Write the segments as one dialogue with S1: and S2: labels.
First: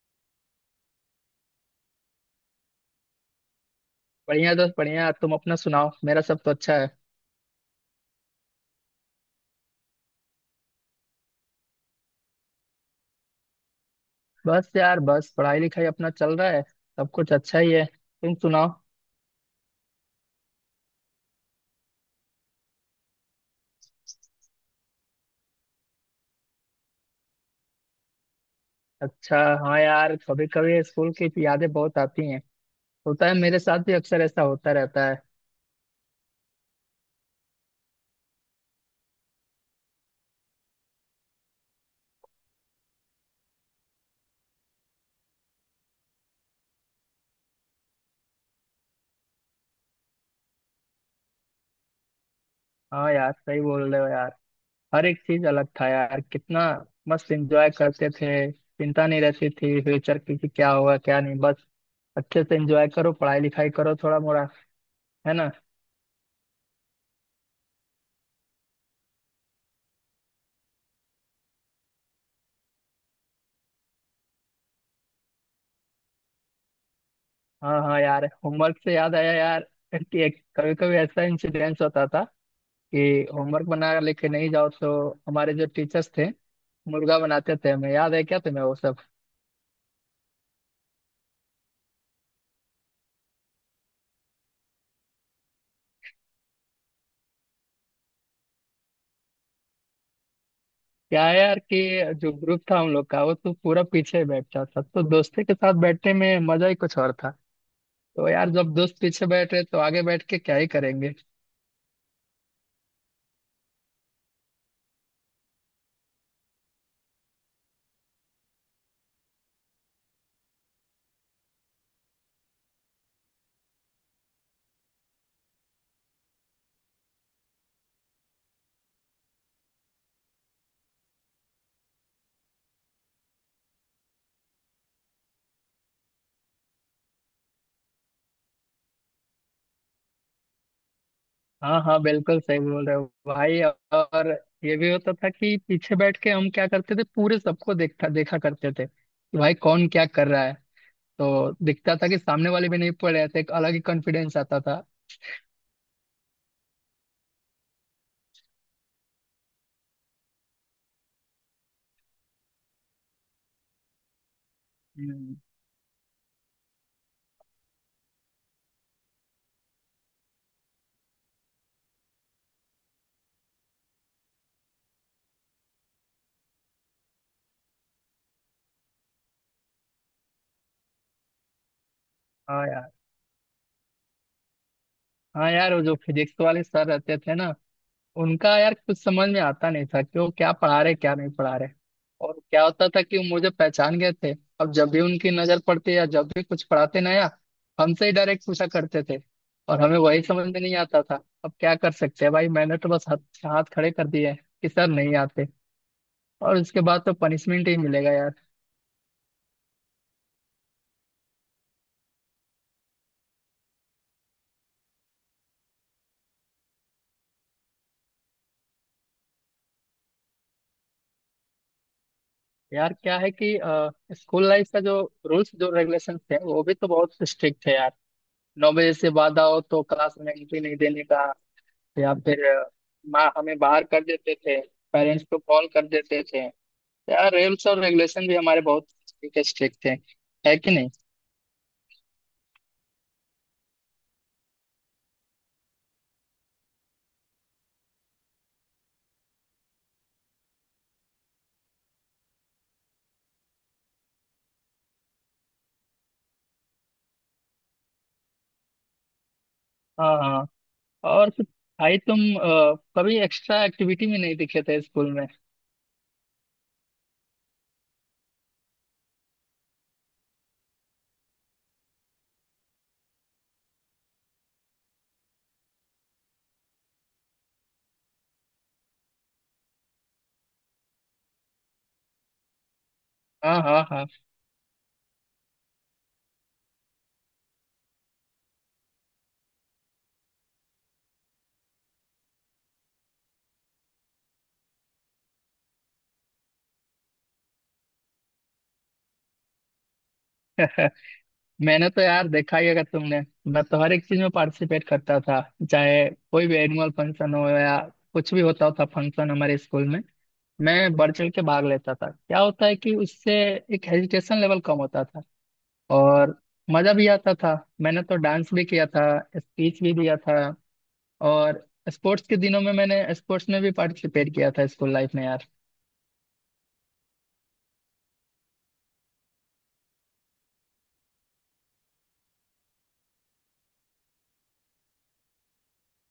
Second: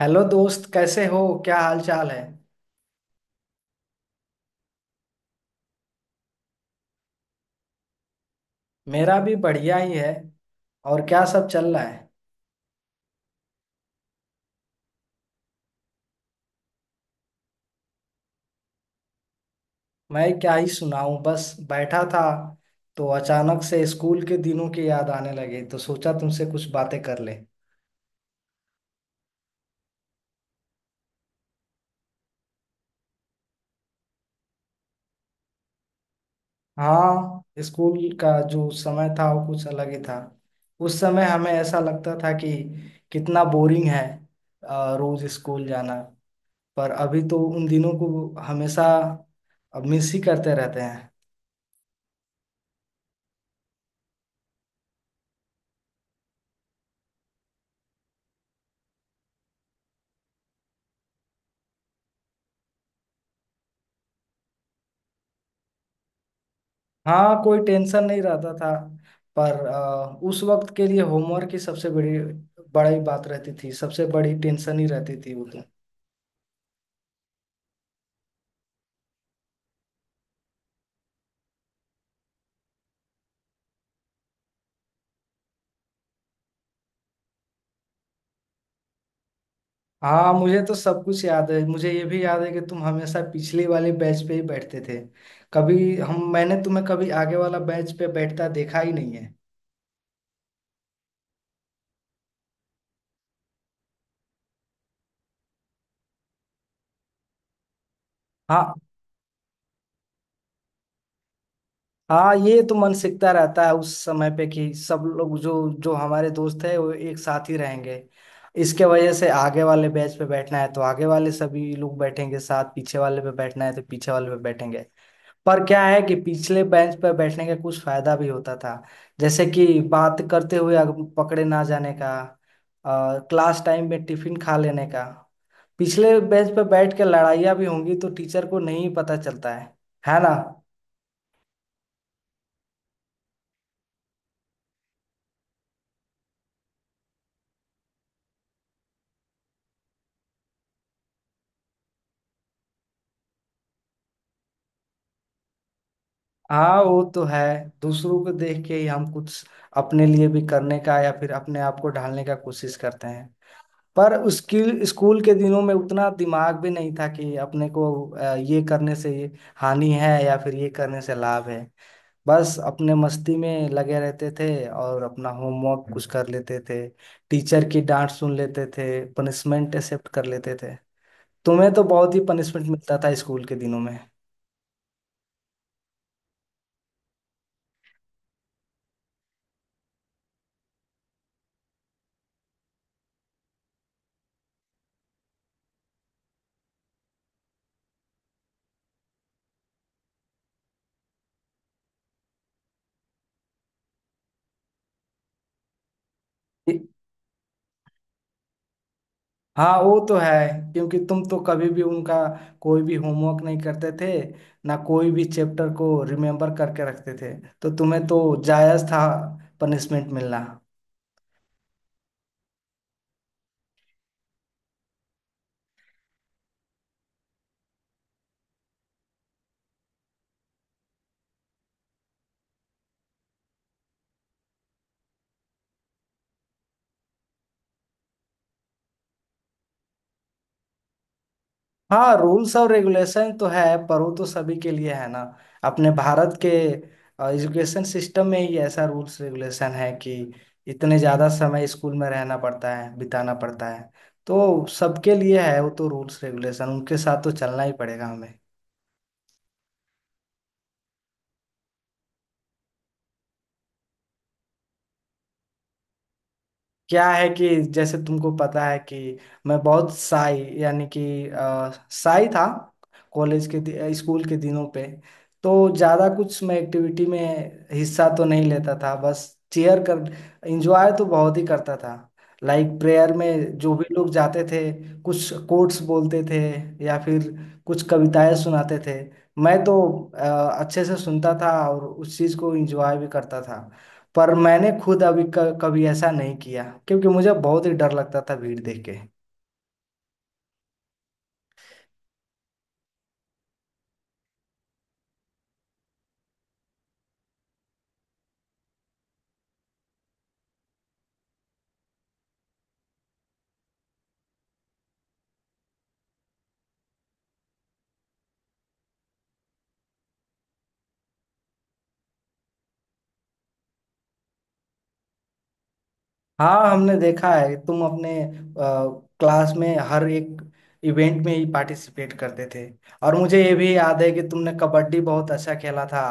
S1: Hello दोस्त, कैसे हो? क्या हाल चाल है?
S2: बढ़िया दोस्त बढ़िया। तुम अपना सुनाओ, मेरा सब तो अच्छा है।
S1: मेरा भी बढ़िया ही है। और क्या सब चल रहा है?
S2: बस यार बस पढ़ाई लिखाई अपना चल रहा है, सब कुछ अच्छा ही है। तुम सुनाओ।
S1: मैं क्या ही सुनाऊं, बस बैठा था तो अचानक से स्कूल के दिनों की याद आने लगे, तो सोचा तुमसे कुछ बातें कर ले।
S2: अच्छा। हाँ यार, कभी कभी स्कूल की यादें बहुत आती हैं। होता है, मेरे साथ भी अक्सर ऐसा होता रहता है।
S1: हाँ, स्कूल का जो समय था वो कुछ अलग ही था। उस समय हमें ऐसा लगता था कि कितना बोरिंग है रोज स्कूल जाना। पर अभी तो उन दिनों को हमेशा मिस ही करते रहते हैं।
S2: हाँ यार, सही बोल रहे हो यार। हर एक चीज अलग था यार, कितना मस्त एंजॉय करते थे। चिंता नहीं रहती थी फ्यूचर की कि क्या होगा क्या नहीं। बस अच्छे से एंजॉय करो, पढ़ाई लिखाई करो थोड़ा मोड़ा, है ना।
S1: हाँ, कोई टेंशन नहीं रहता था। पर उस वक्त के लिए होमवर्क की सबसे बड़ी बड़ी बात रहती थी, सबसे बड़ी टेंशन ही रहती थी वो तो।
S2: हाँ हाँ यार, होमवर्क से याद आया यार, कि एक कभी कभी ऐसा इंसिडेंस होता था कि होमवर्क बना लेके नहीं जाओ तो हमारे जो टीचर्स थे मुर्गा बनाते थे। हमें याद है, क्या तुम्हें वो सब।
S1: हाँ, मुझे तो सब कुछ याद है। मुझे ये भी याद है कि तुम हमेशा पिछली वाले बेंच पे ही बैठते थे। कभी हम मैंने तुम्हें कभी आगे वाला बेंच पे बैठता देखा ही नहीं है।
S2: क्या है यार कि जो ग्रुप था हम लोग का वो तो पूरा पीछे ही बैठता था, तो दोस्ती के साथ बैठने में मजा ही कुछ और था। तो यार जब
S1: हाँ,
S2: दोस्त पीछे बैठ रहे तो आगे बैठ के क्या ही करेंगे।
S1: हाँ, ये तो मन सीखता रहता है उस समय पे कि सब लोग, जो जो हमारे दोस्त है, वो एक साथ ही रहेंगे। इसके वजह से आगे वाले बैच पे बैठना है तो आगे वाले सभी लोग बैठेंगे साथ, पीछे वाले पे बैठना है तो पीछे वाले पे बैठेंगे। पर क्या है कि पिछले बेंच पे बैठने का कुछ फायदा भी होता था। जैसे कि बात करते हुए अगर पकड़े ना जाने का, क्लास टाइम में टिफिन खा लेने का, पिछले बेंच पे बैठ के लड़ाइयाँ भी होंगी तो टीचर को नहीं पता चलता है ना?
S2: हाँ हाँ, बिल्कुल सही बोल रहे हो भाई। और ये भी होता था कि पीछे बैठ के हम क्या करते थे, पूरे सबको देखता देखा करते थे कि भाई कौन क्या कर रहा है। तो दिखता था कि सामने वाले भी नहीं पढ़ रहे थे, एक अलग ही कॉन्फिडेंस आता था।
S1: हाँ, वो तो है। दूसरों को देख के ही हम कुछ अपने लिए भी करने का या फिर अपने आप को ढालने का कोशिश करते हैं। पर उसकी स्कूल के
S2: हम्म।
S1: दिनों में उतना दिमाग भी नहीं था कि अपने को ये करने से ये हानि है या फिर ये करने से लाभ है। बस अपने मस्ती में लगे रहते थे और अपना होमवर्क कुछ कर लेते थे, टीचर की डांट सुन लेते थे, पनिशमेंट एक्सेप्ट कर लेते थे। तुम्हें तो बहुत ही पनिशमेंट
S2: हाँ यार।
S1: मिलता था स्कूल के दिनों में।
S2: हाँ यार, वो जो फिजिक्स वाले सर रहते थे ना, उनका यार कुछ समझ में आता नहीं था कि वो क्या पढ़ा रहे क्या नहीं पढ़ा रहे। और क्या होता था कि वो मुझे पहचान गए थे। अब जब भी उनकी नजर पड़ती या जब भी कुछ पढ़ाते नया, हमसे ही डायरेक्ट पूछा करते थे। और हमें वही समझ में नहीं आता था, अब क्या कर सकते हैं भाई, मैंने तो बस हाथ हाथ खड़े कर दिए हैं कि सर नहीं आते। और उसके बाद तो पनिशमेंट ही मिलेगा यार।
S1: हाँ, वो तो है। क्योंकि तुम तो कभी भी उनका कोई भी होमवर्क नहीं करते थे, ना कोई भी चैप्टर को रिमेम्बर करके रखते थे। तो तुम्हें तो जायज था पनिशमेंट मिलना।
S2: यार क्या है कि स्कूल लाइफ का जो रूल्स जो रेगुलेशन थे वो भी तो बहुत स्ट्रिक्ट थे यार। 9 बजे से बाद आओ तो क्लास में एंट्री नहीं देने का, या फिर माँ हमें बाहर कर देते थे, पेरेंट्स को कॉल कर देते थे। यार रूल्स और रेगुलेशन भी हमारे बहुत स्ट्रिक्ट थे, है कि नहीं।
S1: हाँ, रूल्स और रेगुलेशन तो है, पर वो तो सभी के लिए है ना। अपने भारत के एजुकेशन सिस्टम में ही ऐसा रूल्स रेगुलेशन है कि इतने ज़्यादा समय स्कूल में रहना पड़ता है, बिताना पड़ता है। तो सबके लिए है वो तो, रूल्स रेगुलेशन उनके साथ तो चलना ही पड़ेगा हमें।
S2: हाँ हाँ। और फिर भाई तुम कभी एक्स्ट्रा एक्टिविटी में नहीं दिखे थे स्कूल में।
S1: क्या है कि जैसे तुमको पता है कि मैं बहुत साई, यानी कि साई था कॉलेज के स्कूल के दिनों पे। तो ज़्यादा कुछ मैं एक्टिविटी में हिस्सा तो नहीं लेता था, बस चेयर कर एंजॉय तो बहुत ही करता था। लाइक प्रेयर में
S2: हाँ
S1: जो
S2: हाँ
S1: भी
S2: हाँ।
S1: लोग जाते थे, कुछ कोट्स बोलते थे या फिर कुछ कविताएं सुनाते थे, मैं तो अ, अच्छे से सुनता था और उस चीज़ को एंजॉय भी करता था। पर मैंने खुद अभी कभी ऐसा नहीं किया, क्योंकि मुझे बहुत ही डर लगता था भीड़ देख के।
S2: मैंने तो यार देखा ही अगर तुमने। मैं तो हर एक चीज में पार्टिसिपेट करता था, चाहे कोई भी एनुअल फंक्शन हो या कुछ भी होता था फंक्शन हमारे स्कूल में, मैं बढ़ चढ़ के भाग लेता था। क्या होता है कि उससे एक हेजिटेशन लेवल कम होता था, और मजा भी आता था। मैंने तो डांस भी किया था, स्पीच भी दिया था, और स्पोर्ट्स के दिनों में मैंने स्पोर्ट्स में भी पार्टिसिपेट किया था स्कूल लाइफ में यार।
S1: हाँ, हमने देखा है तुम अपने क्लास में हर एक इवेंट में ही पार्टिसिपेट करते थे। और मुझे ये भी याद है कि तुमने कबड्डी बहुत अच्छा खेला था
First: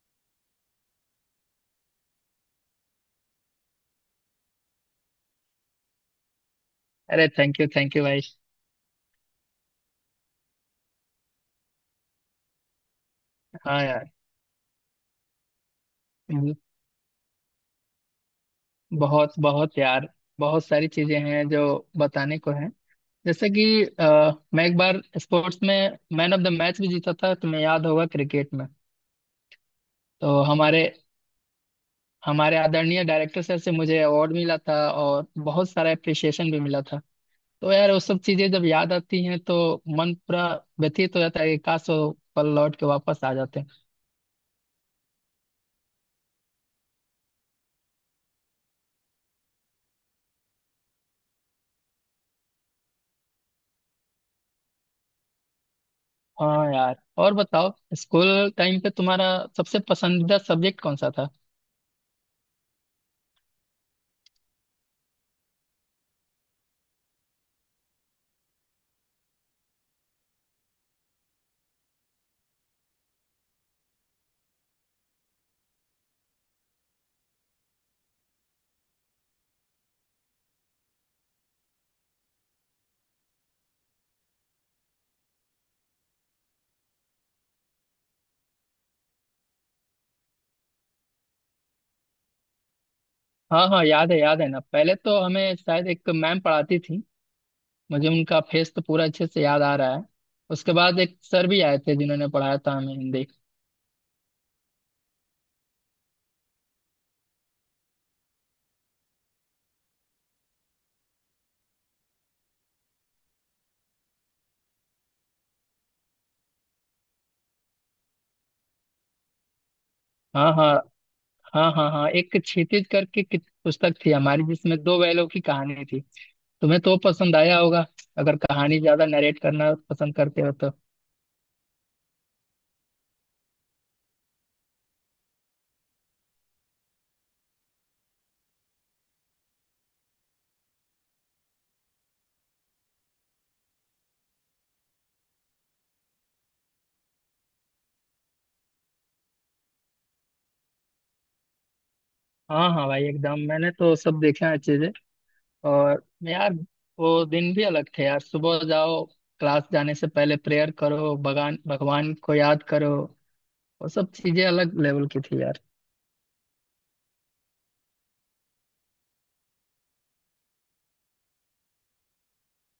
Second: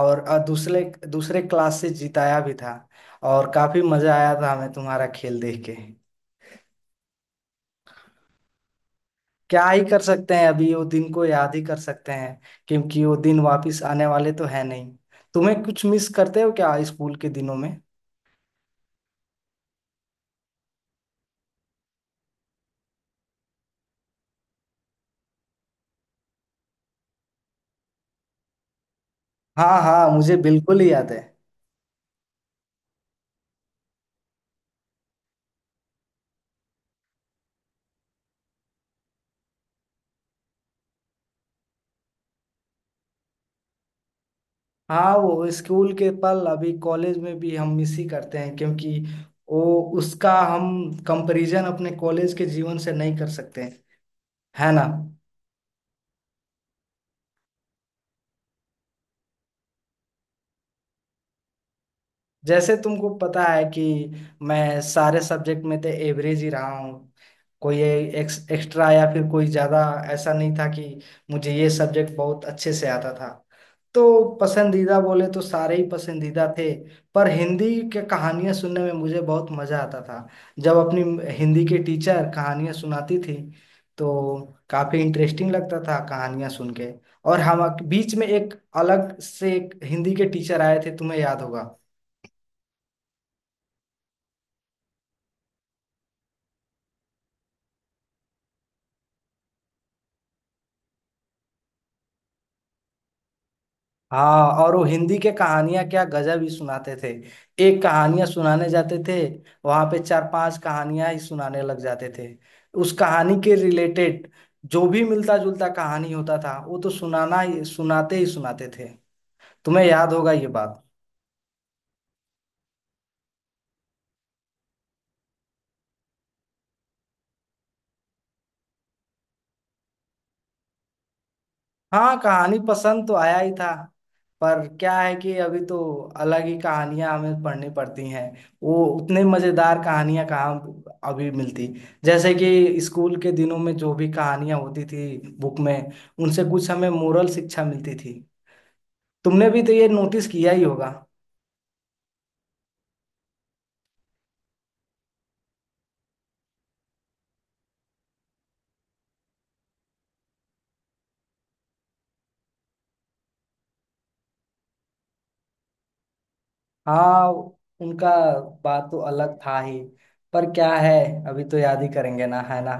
S1: और दूसरे दूसरे क्लास से जिताया भी था। और काफी मजा आया था हमें तुम्हारा खेल देख के।
S2: अरे थैंक यू भाई।
S1: क्या ही कर सकते हैं, अभी वो दिन को याद ही कर सकते हैं, क्योंकि वो दिन वापस
S2: हाँ
S1: आने
S2: यार।
S1: वाले तो है नहीं। तुम्हें कुछ मिस करते हो
S2: हम्म,
S1: क्या स्कूल के दिनों में?
S2: बहुत बहुत यार, बहुत सारी चीजें हैं जो बताने को हैं, जैसे कि मैं एक बार स्पोर्ट्स में मैन ऑफ द मैच भी जीता था, तुम्हें याद होगा क्रिकेट में।
S1: हाँ हाँ, मुझे
S2: तो
S1: बिल्कुल
S2: हमारे
S1: ही याद है।
S2: हमारे आदरणीय डायरेक्टर सर से मुझे अवार्ड मिला था और बहुत सारा अप्रिसिएशन भी मिला था। तो यार वो सब चीजें जब याद आती हैं तो मन पूरा व्यथित हो जाता है कि काश वो पल लौट के वापस आ जाते। हैं
S1: हाँ, वो स्कूल के पल अभी कॉलेज में भी हम मिस ही करते हैं, क्योंकि वो, उसका हम कंपैरिजन अपने कॉलेज के जीवन से नहीं कर सकते हैं, है ना?
S2: हाँ यार। और बताओ, स्कूल टाइम पे तुम्हारा सबसे पसंदीदा सब्जेक्ट कौन सा था।
S1: जैसे तुमको पता है कि मैं सारे सब्जेक्ट में तो एवरेज ही रहा हूँ। कोई एक्स्ट्रा या फिर कोई ज्यादा ऐसा नहीं था कि मुझे ये सब्जेक्ट बहुत अच्छे से आता था। तो पसंदीदा बोले तो सारे ही पसंदीदा थे। पर हिंदी के कहानियां सुनने में मुझे बहुत मजा आता था। जब अपनी हिंदी के टीचर कहानियां सुनाती थी, तो काफी इंटरेस्टिंग लगता था कहानियां सुन के। और हम बीच में एक, अलग से एक हिंदी के टीचर आए थे, तुम्हें याद होगा।
S2: हाँ हाँ, याद है, याद है ना, पहले तो हमें शायद एक मैम पढ़ाती थी, मुझे उनका फेस तो पूरा अच्छे से याद आ रहा है। उसके बाद एक सर भी आए थे जिन्होंने पढ़ाया था हमें हिंदी।
S1: हाँ, और वो हिंदी के कहानियां क्या गजब ही सुनाते थे। एक कहानियां सुनाने जाते थे, वहां पे चार पांच कहानियां ही सुनाने लग जाते थे। उस कहानी के रिलेटेड जो भी मिलता जुलता कहानी होता था वो तो सुनाना ही, सुनाते ही सुनाते थे। तुम्हें याद होगा ये
S2: हाँ हाँ
S1: बात।
S2: हाँ हाँ, हाँ एक क्षितिज करके पुस्तक थी हमारी जिसमें दो बैलों की कहानी थी। तुम्हें तो पसंद आया होगा अगर कहानी ज्यादा नरेट करना पसंद करते हो तो।
S1: हाँ, कहानी पसंद तो आया ही था। पर क्या है कि अभी तो अलग ही कहानियां हमें पढ़नी पड़ती हैं। वो उतने मजेदार कहानियां कहाँ अभी मिलती। जैसे कि स्कूल के दिनों में जो भी कहानियां होती थी बुक में, उनसे कुछ हमें मोरल शिक्षा मिलती थी। तुमने भी तो ये नोटिस किया ही होगा।
S2: हाँ हाँ भाई एकदम, मैंने तो सब देखे हैं अच्छे से। और यार वो दिन भी अलग थे यार, सुबह जाओ, क्लास जाने से पहले प्रेयर करो, भगवान भगवान को याद करो। वो सब चीजें अलग लेवल की थी यार।
S1: हाँ, उनका बात तो अलग था ही। पर क्या है, अभी तो याद ही करेंगे ना, है ना।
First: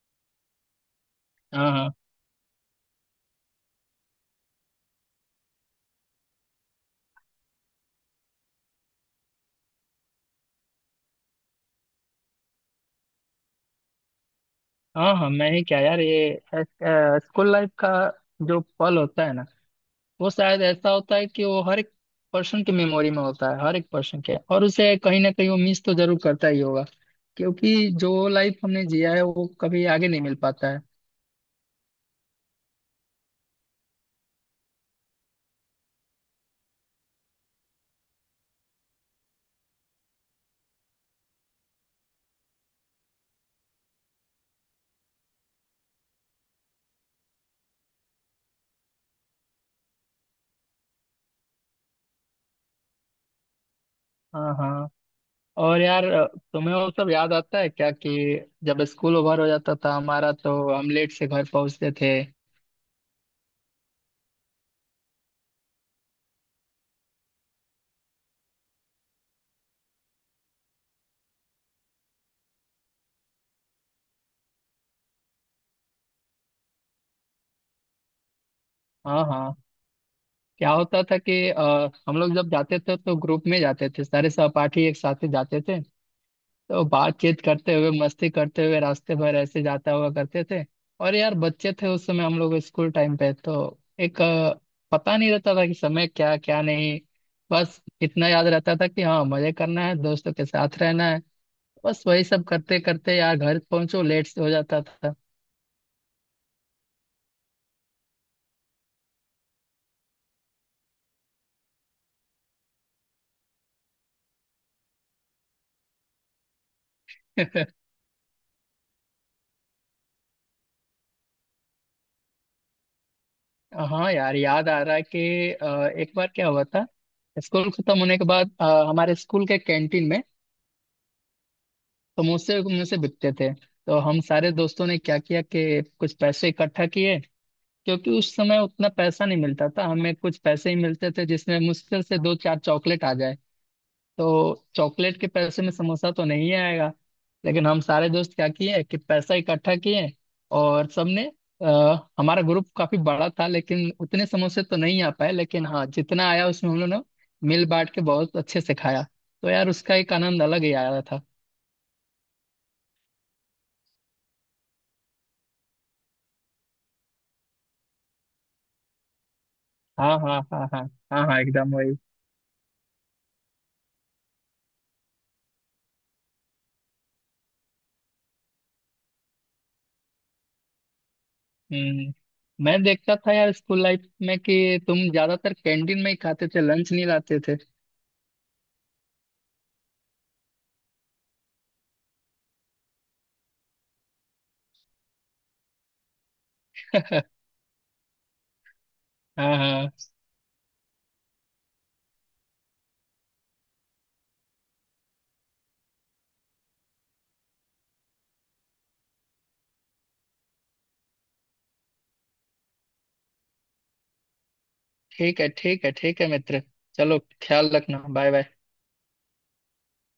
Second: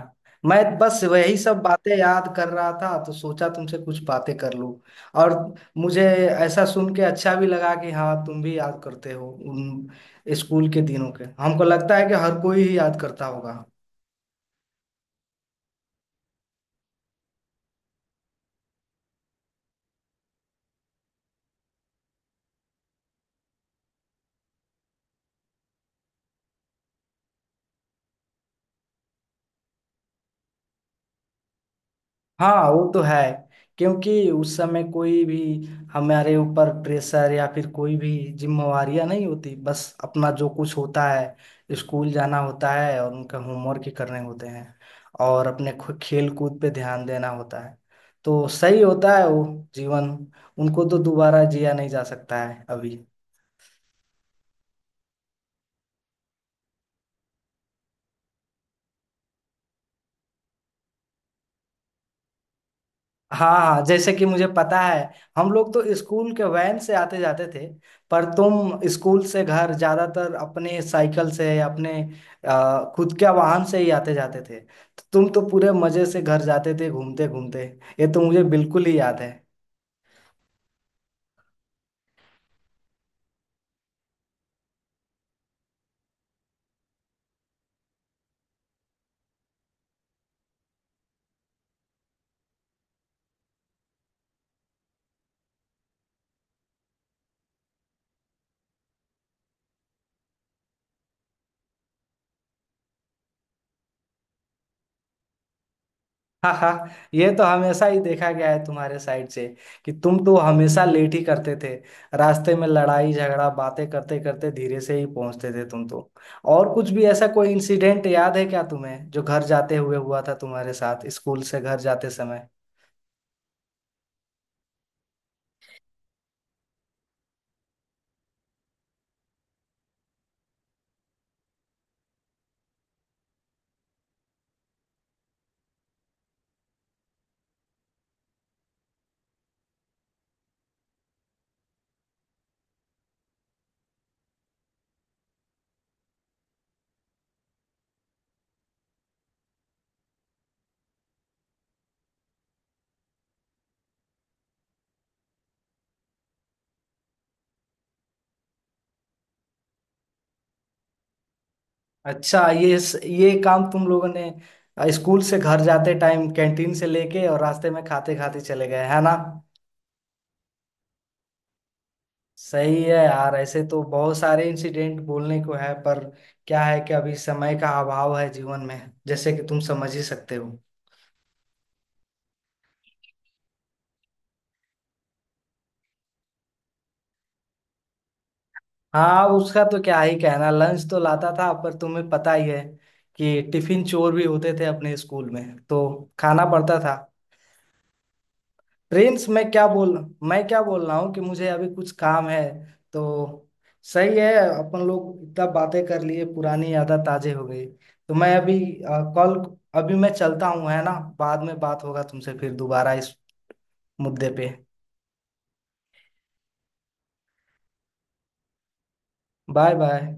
S1: मैं बस वही सब
S2: हाँ हाँ
S1: बातें याद कर रहा था, तो सोचा तुमसे कुछ बातें कर लूं। और मुझे ऐसा सुन के अच्छा भी लगा कि हाँ, तुम भी याद करते हो उन स्कूल के दिनों के। हमको लगता है कि हर कोई ही याद करता होगा।
S2: हाँ हाँ, मैं ही क्या यार, ये स्कूल लाइफ का जो पल होता है ना, वो शायद ऐसा होता है कि वो हर एक पर्सन के मेमोरी में होता है हर एक पर्सन के, और उसे कहीं ना कहीं वो मिस तो जरूर करता ही होगा। क्योंकि जो लाइफ हमने जिया है वो कभी आगे नहीं मिल पाता है।
S1: हाँ, वो तो है। क्योंकि उस समय कोई भी हमारे ऊपर प्रेशर या फिर कोई भी जिम्मेवारियां नहीं होती। बस अपना जो कुछ होता है स्कूल जाना होता है और उनका होमवर्क ही करने होते हैं, और अपने खेल कूद पे ध्यान देना होता है। तो सही होता है वो जीवन, उनको तो दोबारा जिया नहीं जा सकता है अभी।
S2: हाँ हाँ। और यार तुम्हें वो सब याद आता है क्या कि जब स्कूल ओवर हो जाता था हमारा तो हम लेट से घर पहुंचते थे।
S1: हाँ हाँ, जैसे कि मुझे पता है हम लोग तो स्कूल के वैन से आते जाते थे। पर तुम स्कूल से घर ज्यादातर अपने साइकिल से, अपने खुद के वाहन से ही आते जाते थे, तो तुम तो पूरे मजे से घर जाते थे घूमते घूमते। ये तो मुझे बिल्कुल ही याद
S2: हाँ
S1: है।
S2: हाँ। क्या होता था कि हम लोग जब जाते थे तो ग्रुप में जाते थे, सारे सहपाठी एक साथ ही जाते थे। तो बातचीत करते हुए मस्ती करते हुए रास्ते भर ऐसे जाता हुआ करते थे। और यार बच्चे थे उस समय हम लोग, स्कूल टाइम पे तो एक पता नहीं रहता था कि समय क्या क्या नहीं। बस इतना याद रहता था कि हाँ मजे करना है दोस्तों के साथ रहना है, बस वही सब करते करते यार घर पहुंचो लेट हो जाता था।
S1: हाँ हाँ, ये तो हमेशा ही देखा गया है तुम्हारे साइड से कि तुम तो हमेशा लेट ही करते थे। रास्ते में लड़ाई झगड़ा, बातें करते करते धीरे से ही पहुंचते थे तुम तो। और कुछ भी ऐसा कोई इंसिडेंट याद है क्या तुम्हें जो घर जाते हुए हुआ था तुम्हारे साथ, स्कूल से घर जाते समय?
S2: हाँ यार, याद आ रहा है कि एक बार क्या हुआ था। स्कूल खत्म होने के बाद हमारे स्कूल के कैंटीन में समोसे मुझसे बिकते थे। तो हम सारे दोस्तों ने क्या किया कि कुछ पैसे इकट्ठा किए, क्योंकि उस समय उतना पैसा नहीं मिलता था, हमें कुछ पैसे ही मिलते थे जिसमें मुश्किल से दो चार चॉकलेट आ जाए। तो चॉकलेट के पैसे में समोसा तो नहीं आएगा। लेकिन हम सारे दोस्त क्या किए कि पैसा इकट्ठा किए और सबने, हमारा ग्रुप काफी बड़ा था लेकिन उतने समोसे तो नहीं आ पाए, लेकिन हाँ जितना आया उसमें हम लोगों ने मिल बांट के बहुत अच्छे से खाया। तो यार उसका एक आनंद अलग ही आया था।
S1: अच्छा, ये काम तुम लोगों ने स्कूल से घर जाते टाइम कैंटीन से लेके और रास्ते में खाते खाते चले गए, है ना?
S2: हाँ हाँ हाँ हाँ, हाँ हाँ एकदम वही।
S1: सही है यार, ऐसे तो बहुत सारे इंसिडेंट बोलने को है, पर क्या है कि अभी समय का अभाव है जीवन में, जैसे कि तुम समझ ही सकते हो।
S2: हम्म। मैं देखता था यार स्कूल लाइफ में कि तुम ज्यादातर कैंटीन में ही खाते थे, लंच नहीं लाते थे।
S1: हाँ, उसका तो क्या ही कहना, लंच तो लाता था पर तुम्हें पता ही है कि टिफिन चोर भी होते थे अपने स्कूल में, तो खाना पड़ता था। प्रिंस
S2: हाँ हाँ।
S1: मैं क्या बोल रहा हूँ कि मुझे अभी कुछ काम है। तो सही है, अपन लोग इतना बातें कर लिए, पुरानी यादें ताजे हो गई। तो मैं अभी कॉल अभी मैं चलता हूँ, है ना। बाद में बात होगा तुमसे फिर दोबारा इस मुद्दे पे।
S2: ठीक है ठीक है ठीक है मित्र, चलो ख्याल रखना, बाय बाय।
S1: Bye bye.